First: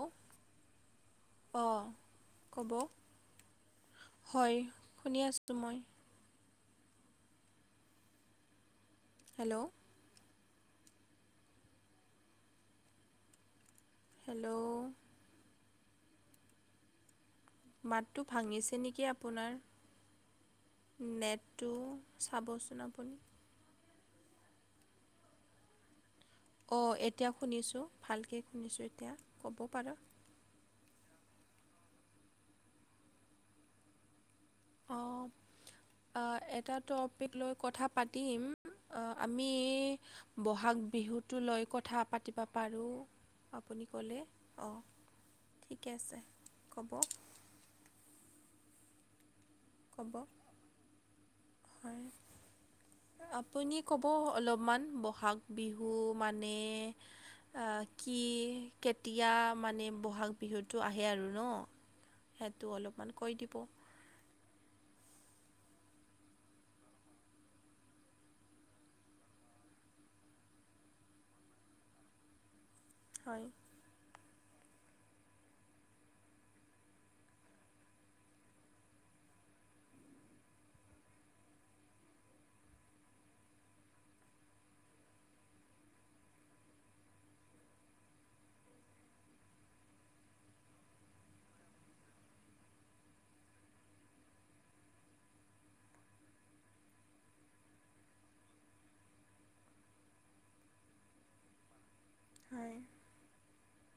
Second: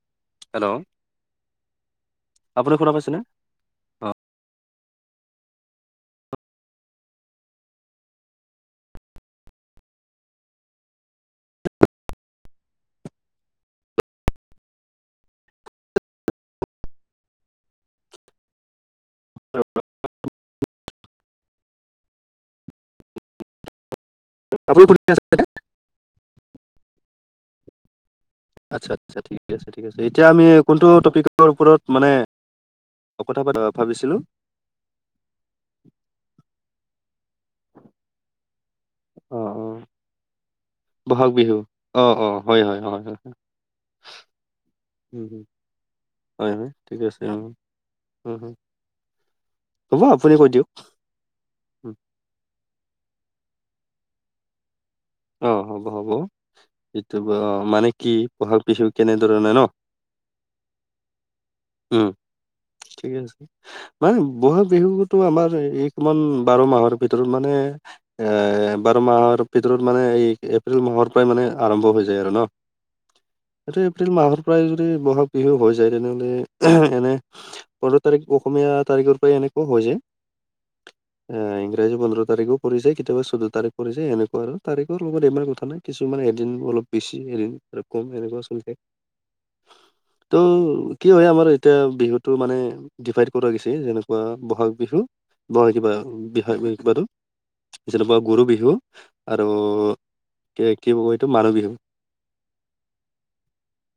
ঔ হেল্ল' অ, ক'ব। আপুনি শুনা পাইছেনে? অ হয় শুনি আছো মই। হেল্লও হেল্লো' মাতটো ভাঙিছে নেকি আপোনাৰ? নেটটো চাবচোন আপুনি। [unintelligible] অ, এতিয়া শুনিছো ভালকে শুনিছো আচ্ছা এতিয়া আচ্ছা ঠিক কব আছে ঠিক পাৰ আছে এতিয়া আমি কোনটো টপিকৰ ওপৰত মানে কথা পতা ভাবিছিলো - অঁ, অ, এটা টপিক লৈ কথা পাতিম। অ, আমি বহাগ বহাগ বিহুটো বিহু লৈ কথা অ অ পাতিবা হয় হয় পাৰো। হয় হয় আপুনি ক'লে, অ। উম উম হয় হয় ঠিকে আছে অ উম হ'ব ক'ব আপুনি কৈ দিয়ক উম, হয় আপুনি ক'ব অলপমান ব বহাগ অ হ'ব বিহু হ'ব মানে এইটো অ মানে কি বহাগ বিহু কেতিয়া কেনেধৰণে ন মানে বহাগ বিহুটো আহে আৰু ন উম সেইটো অলপমান ঠিক কৈ আছে দিব মানে ব'হাগ বিহুতো আমাৰ এইকমান বাৰ মাহৰ ভিতৰত মানে এ বাৰমাহৰ ভিতৰত মানে এই এপ্ৰিল মাহৰ পৰাই মানে আৰম্ভ হৈ যায় আৰু ন হয়। এইটো এপ্ৰিল মাহৰ পৰাই যদি বহাগ বিহু হৈ যায় তেনেহ'লে এনে - পোন্ধৰ তাৰিখ অসমীয়া তাৰিখৰ পৰাই এনেকুৱাই হৈ যায়। এ ইংৰাজী পোন্ধৰ তাৰিখো পৰি যায় কেতিয়াবা চৈধ্য তাৰিখ পৰি যায় এনেকুৱা আৰু তাৰিখৰ লগত এমান কথা নাই কিছুমান এদিন অলপ বেছি এদিন কম সেনেকুৱা চলি থাকে। ত' কি হয় আমাৰ এতিয়া বিহুটো মানে ডিভাইড কৰা গৈছে যেনেকুৱা বহাগ বিহু, বহাগ কিবা বিহাগ বুলি কিবাতো যেনেকুৱা গৰু বিহু আৰু কি কি কয় এইটো মানুহ বিহু হয় [inaudible]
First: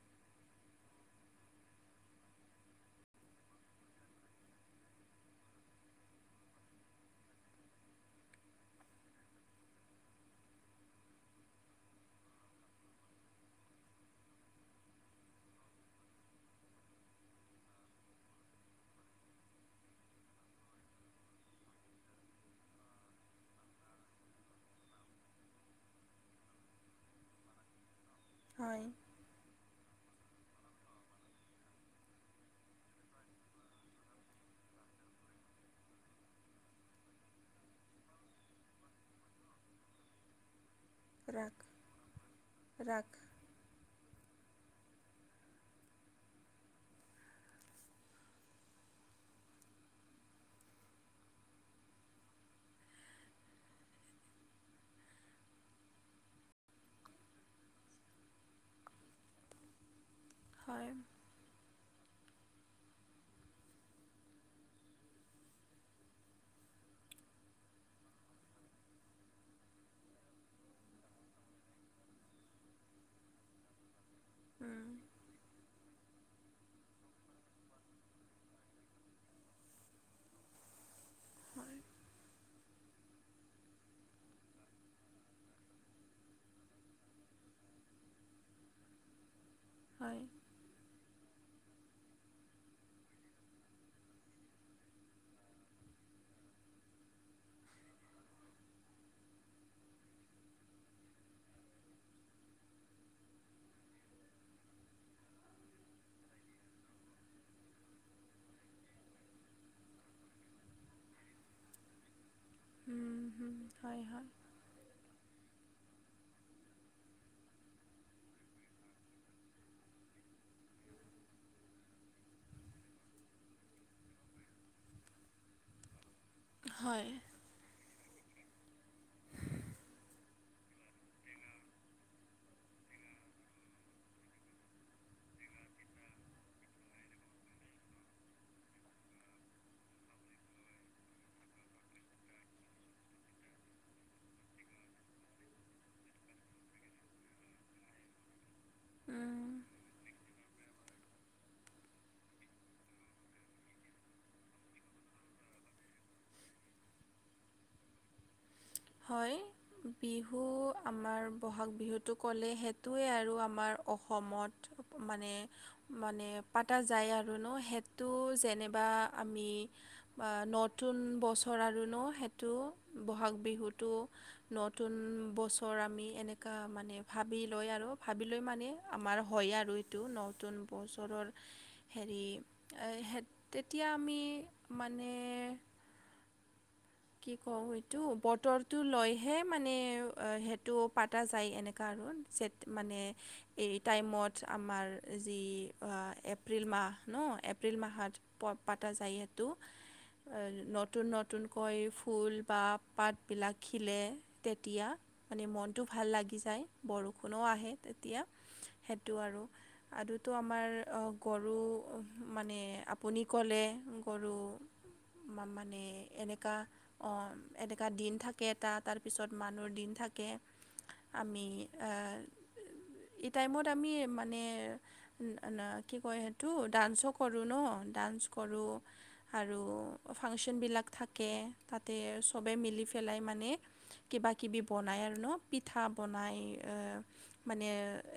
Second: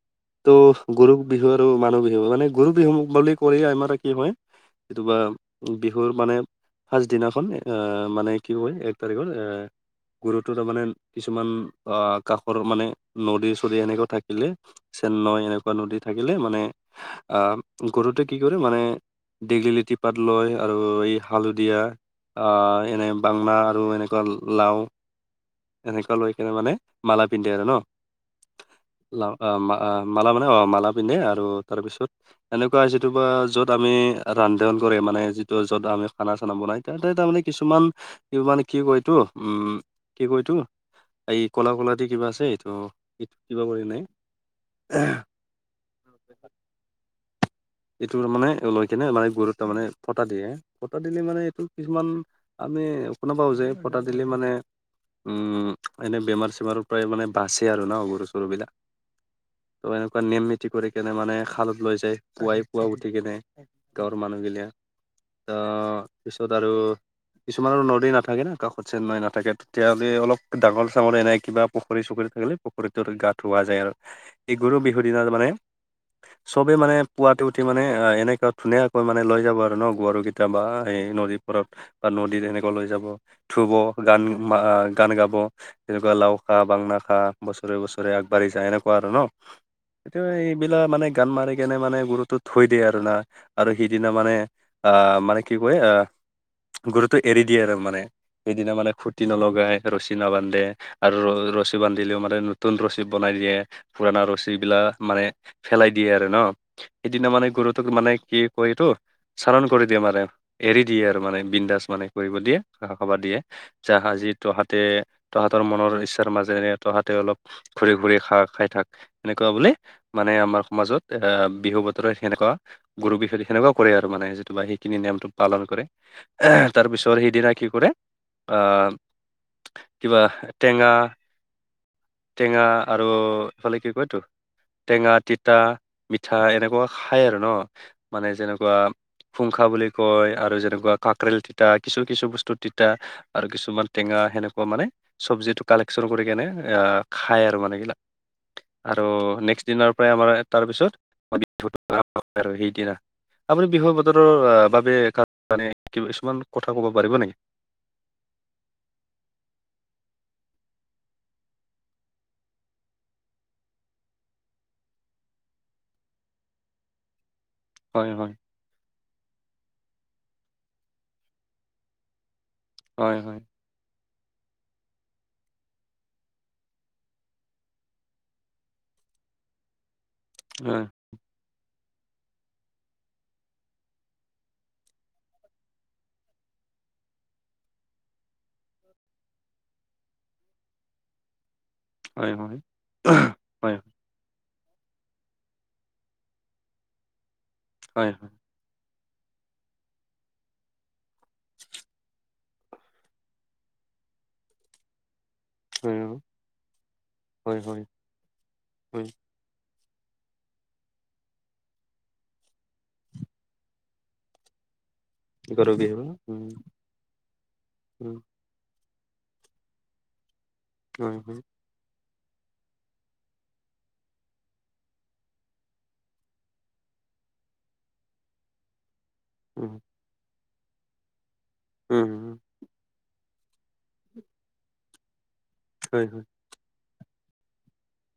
ত' গৰু বিহু আৰু মানুহ বিহু মানে গৰু বিহু বুলি ক'লে আমাৰ কি হয় কেতিবা বিহুৰ মানে ফাৰ্ষ্ট দিনাখন মানে কি কয় এক তাৰিখৰ গৰুতো তাৰমানেন কিছুমান আহ কাষৰ মানে নদী চদী সেনেকুৱা থাকিলে চেন নৈ এনেকুৱা নদী থাকিলে মানে আহ গৰুতে কি কৰে মানে ডিগল লিটি পাত লয় আৰু এই হালধীয়া আ এনে বাংনা আৰু এনেকুৱা লাও এনেকুৱা লৈ কেনে মানে মালা পিন্ধে আৰু ন হয় লাও আ আ মালা মানে অ মালা পিন্ধে আৰু তাৰপিছত এনেকুৱা যিটো বা য'ত আমি ৰান্ধন কৰে মানে যিটো য'ত আমি খানা চানা বনাই তেন্তে তাৰমানে কিছুমান কি মানে কি কয় এইটো উম কি কয় এটো এই ৰাখ কলা কলা দি কিবা আছে এইটো ৰাখ কিবা কয় নাই [unintelligible] এইটো মানে লৈ কিনে মান গৰুত তাৰ মানে ফটা দিয়ে ফটা দিলে মানে এইটো কিছুমান আমি শুনা পাওঁ যে পটা দিলে মানে উম এনেই বেমাৰ চেমাৰো প্ৰায় মানে বাচে আৰু ন গৰু চৰু বিলাক ত এনেকুৱা নিয়ম নীতি কৰি হয় কেনে মানে খালত লৈ যায় পুৱাই পোৱা উঠি কিনে গাঁৱৰ মানুহগিলিয়া ত পিছত আৰু কিছুমান আৰু নদী নাথাকে ন কাষত যেন নৈ নাথাকে তেতিয়াহ'লে অলপ ডাঙৰ চাঙৰ এনেই কিবা পুখুৰী চুখুৰী থাকিলে পুখুৰীটোৰ গা ধোৱা যায় আৰু এই গৰু উম, বিহুৰ দিনা মানে চবেই মানে পুৱাতে উঠি মানে এনেকুৱা ধুনীয়াকৈ মানে লৈ যাব আৰু ন গৰু কেইটা বা সেই নদীৰ পাৰত হয় বা নদীত এনেকুৱা লৈ যাব থুব গান গান গাব তেনেকুৱা লাও খা বাংনা খা বছৰে বছৰে আগবাঢ়ি যা এনেকুৱা আৰু ন'। হয় এতিয়া এইবিলাক মানে গান মাৰি কেনে মানে- কুকুৰতো থৈ দিয় আৰু না আৰু সিদিনা মানে আহ' মানে কি কয় আহ'- গৰুটো এৰি দিয়ে আৰু মানে সেইদিনা মানে খুতি নলগাই ৰছী নাবান্ধে। আৰু ৰ ৰছী বান্ধিলেও মানে নতুন ৰছী বনাই দিয়ে, পুৰণা ৰছী বিলাক মানে- পেলাই দিয়ে আৰু ন' সেইদিনা মানে গৰুটোক মানে কি কয় এইটো- সাৰন কৰি দিয়ে মানে এৰি দিয়ে আৰু মানে বিন্দাজ মানে কৰিব দিয়ে। ঘাঁহ খাব উম, দিয়ে, হুম, হয় হয় যাহাজি তহাতে তহঁতৰ মনৰ ইচ্ছাৰ মাজেৰে তহাতে অলপ- ঘূৰি ঘূৰি খা খাই থাক, এনেকুৱা বোলে মানে আমাৰ সমাজত এ- বিহু বতৰত সেনেকুৱা গৰু বিহু সেনেকুৱা কৰে আৰু মানে যিটো বা সেইখিনি নিয়ম- পালন কৰে, তাৰ হয় পিছত সেইদিনা কি কৰে- আঁ, কিবা টেঙা- টেঙা আৰু এইফালে কি কয় এইটো টেঙা, তিতা- পিঠা এনেকুৱা খায় আৰু ন' মানে যেনেকুৱা- পুংখা বুলি কয় আৰু যেনেকুৱা কাকৰেল তিতা কিছু কিছু বস্তুত তিতা- আৰু কিছুমান টেঙা সেনেকুৱা মানে- চব্জিটো কালেকচন কৰি কেনে আহ' খাই আৰু মানে এইবিলাক। আৰু উম, নেক্সট দিনৰ পৰাই আমাৰ তাৰপিছত বিহু আৰু [unintelligible] সেইদিনা। আপুনি বিহু বতৰৰ বাবে [unintelligible] কিছুমান কথা ক'ব পাৰিব নেকি! হয়। বিহু আমাৰ বহাগ বিহুটো ক'লে সেইটোৱে আৰু আমাৰ অসমত। মানে-মানে পতা যায় আৰু ন' হে- তো হয় হয় যেনেবা আমি নতুন বছৰ আৰু ন' হে- টো হয় বহাগ হয় বিহুটো- নতুন বছৰ আমি এনেকুৱা মানে ভাবি লৈ আৰু ভাবি লৈ মানে আমাৰ হয় আৰু- এইটো নতুন হয় বছৰৰ- হেৰি তেতিয়া আমি মানে- কি কওঁ এইটো বতৰটো লৈহে মানে সেইটো পতা যায় এনেকে- কাৰণ হয় যে হয় মানে- এই হয় টাইমত আমাৰ যি এপ্ৰিল মাহ ন' - এপ্ৰিল হয় মাহত প পাতা যায় এইটো, নতুন নতুন- কৈ ফুল বা পাতবিলাক খিলে তেতিয়া মানে মন- টো হয় ভাল লাগি যায় বৰষুণো হয় আহে হয় তেতিয়া হয় সেইটো আৰু। আৰুতো আমাৰ গৰু মানে আপুনি ক'লে গৰু- গৰু বিহুৰ। এনেকুৱা অঁ' এনেকুৱা দিন থাকে এটা তাৰপিছত মানুহৰ দিন থাকে। হয় হয় আমি আহ' এই টাইমত আমি মানে- কি কয় সেইটো ডান্সো কৰোঁ ন' ডান্স কৰোঁ- আৰু উম ফাংচনবিলাক থাকে তাতে উম চবে মিলি পেলাই মানে- কিবা কিবি বনায় আৰু ন' পিঠা হয় হয় বনাই- মানে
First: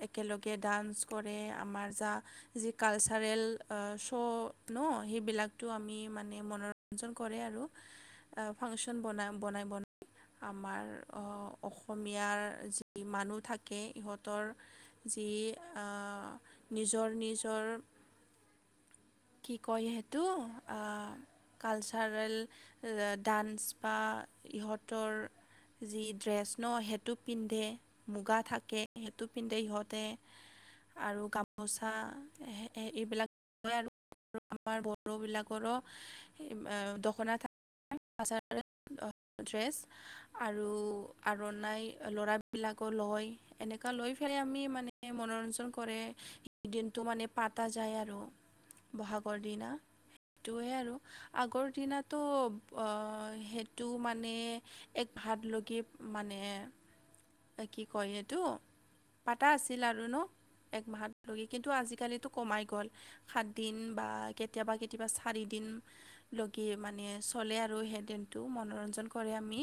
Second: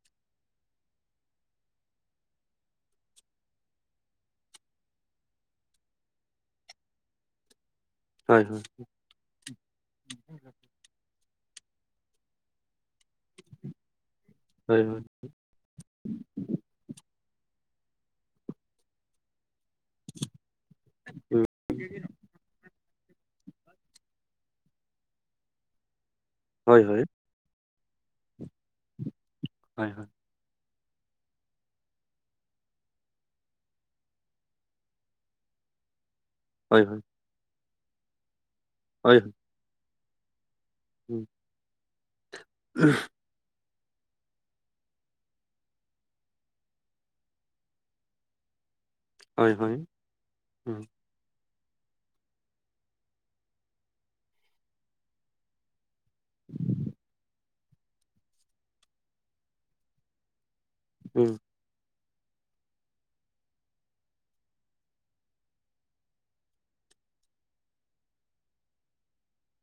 একেলগে ডান্স কৰে আমাৰ যা- যি কালচাৰেল অঁ, শ্ব' ন সেইবিলাকটো আমি মানে মনোৰঞ্জন কৰে আৰু। হয় হয় ফাংচন বা- বনাই বনাই আমাৰ অঁ, অসমীয়াৰ যি মানুহ থাকে ইহঁত- তৰ হয় যি আঁ' নিজৰ নিজৰ- কি কয় সেইটো অ কালচাৰেল, ডান্স বা ইহঁতৰ যি ড্ৰেছ ন হয় হয় সেইটো? পিন্ধে মুগা থাকে সেইটো পিন্ধে হয় সিহঁতে, আৰু গামোচা এইবিলাক আৰু আমাৰ বড়ো বিলাকৰো হয় হয় দখনা হয় হয় [inaudible] ড্ৰেছ আৰু উম আৰু নাই ল'ৰা? বিলাকো লয়! এনেকুৱা লৈ পেলাই আমি মানে মনোৰঞ্জন কৰে দিনটো মানে পাতা যায়। আৰু, [inaudible] বহাগৰ হয় দিনা হয় সেইটোৱে উম আৰু আগৰ দিনাত, - তো অঁ সেইটো মানে এক ভাত লৈকে মানে কি কয় এইটো পাতা আছিল আৰু ন? এক মাহত উম লৈ কিন্তু আজিকালিতো কমাই গ'ল সাতদিন বা কেতিয়াবা কেতিয়াবা চাৰিদিন, লগি মানে চলে আৰু সেই দিনটো মনোৰঞ্জন কৰে আমি,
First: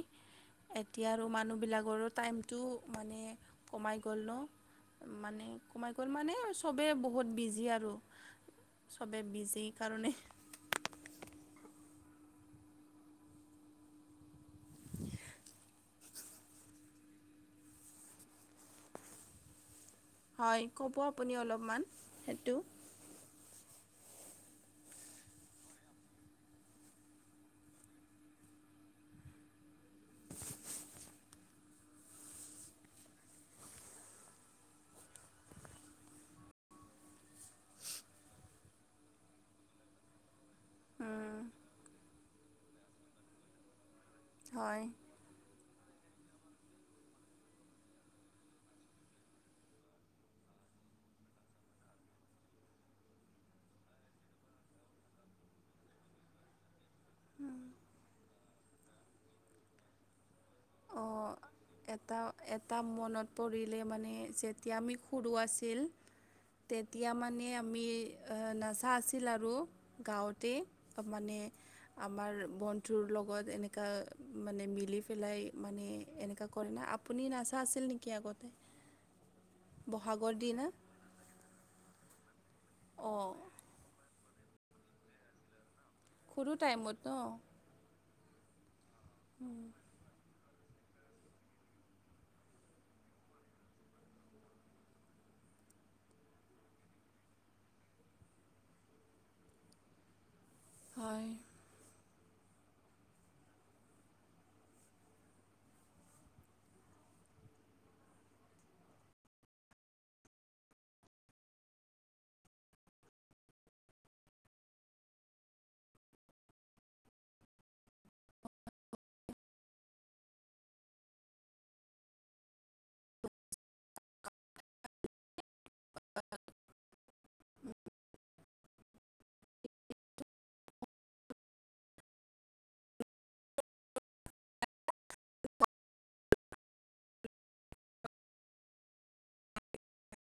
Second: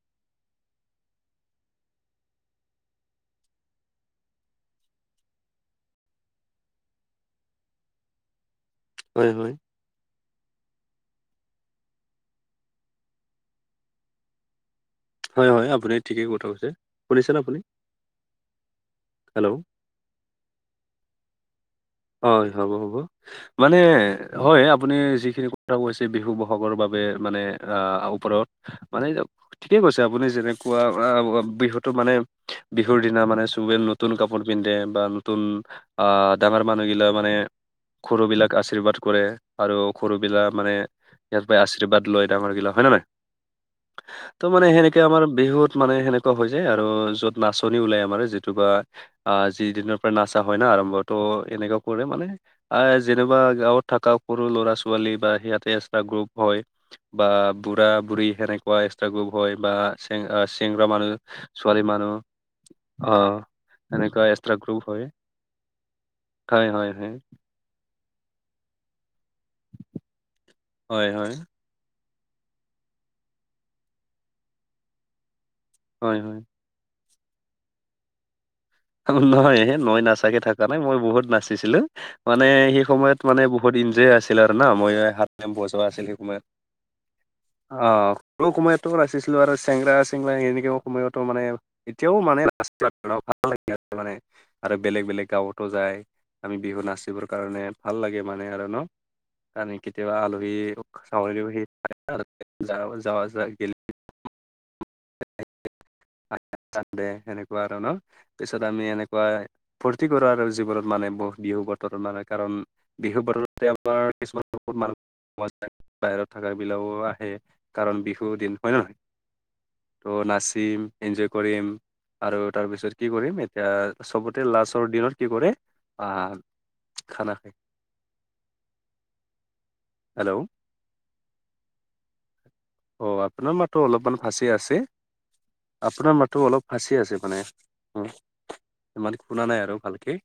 এতিয়া আৰু মানুহবিলাকৰো টাইমটো মানে কমাই গ'ল ন, মানে কমাই গ'ল মানে চবেই বহুত বিজি আৰু চবে হয় হয় বিজিৰ কাৰণে [inaudible] হয়, হয়, আপুনি ঠিকেই কথা কৈছে শুনিছেনে আপুনি? হেল্ল' হয়, ক'ব আপুনি অলপমান। হয়, সেইটো হ'ব হ'ব। মানে হয়, আপুনি যিখিনি কথা কৈছে। বিহু বহাগৰ বাবে মানে ওপৰত মানেক ঠিকেই কৈছে আপুনি যেনেকুৱা বিহুটো মানে বিহুৰ দিনা মানে চবৰে নতুন কাপোৰ পিন্ধে বা নতুন আহ ডাঙৰ মানুহগিলাক মানে সৰু বিলাক আশীৰ্বাদ কৰে আৰু সৰু বিলাক মানে উম, ইয়াৰ পৰা আশীৰ্বাদ লয় ডাঙৰ গিলা হয়, ন নে নাই? ত' মানে হয় সেনেকে আমাৰ বিহুত মানে সেনেকুৱা হৈ যায় আৰু য'ত নাচনি ওলাই আমাৰ যিটো বা আহ যিদিনৰ পৰা নাচা হয় ন আৰম্ভ তো এনেকুৱা কৰে মানে আহ যেনবা গাঁৱত থকা সৰু ল'ৰা ছোৱালী বা সিহঁতে এক্সত্ৰা গ্ৰুপ হয়। বা বুঢ়া বুঢ়ী সেনেকুৱা এক্সত্ৰা গ্ৰুপ হয় বা চেং আহ চেংৰা মানুহ অ', ছোৱালী এটা মানুহ এটা অ মনত পৰিলে মানে এনেকুৱা যে এক্সট্ৰা যেতেতিয়া গ্ৰুপ আমি হয় সৰু আছিল হয় হয় তেতিয়া হয় মানে আমি নচা আছিল আৰু গাঁৱতে হয় হয় মানে আমাৰ বন্ধুৰ লগত এনেকুৱা মানে মিলি পেলাই মানে হয় হয় এনেকুৱা কৰে ন' আপুনি নাচা আছিল নেকি আগতে? নহই মই বহাগৰ নাচাকে থকা দিনা নাই মই বহুত নাচিছিলো মানে সেই সময়ত অঁ মানে বহুত ইঞ্জয় আছিল আৰু না মইাও হাত বজোৱা আছিল সময়ত। সৰু টাইমত ন' অ', সৰু সমইটো নাচিছিলোঁ আৰু চেংগৰা চেংৰা এনেকেও সময়তো মানে এতিয়াও মানে ভাল লাগে আৰু মানে আৰু বেলেগ বেলেগ গাঁৱতো যায় আমি বিহু নাচিবৰ কাৰণে ভাল লাগে মানে আৰু ন'। কাৰান কেতিয়াবা আলহী হয় চাউলও সেই [unintelligible] সেনেকুৱা আৰু ন' পিছত আমি এনেকুৱা ফূৰ্তি কৰো আৰু জীৱনত মানে বহুত বিহু বতৰটো মানে কাৰণ বিহু বতৰতে আমাৰ কিছুমান বহুত মানুহ [inaudible] বাহিৰত থকা বিলাকও আহে কাৰণ বিহু দিন হয় নে নহয়? ত' নাচিম, ইঞ্জয় কৰিম আৰু তাৰপিছত কি কৰিম এতিয়া চবতে লাষ্টৰ দিনত কি কৰে বা খানা খাই, হেল্ল'? অ', আপোনাৰ মাতো অলপমান ফাঁচি আছে। আপোনাৰ মাতো অলপ ফাঁচি আছে মানে উম ইমান শুনা নাই আৰু ভালকে।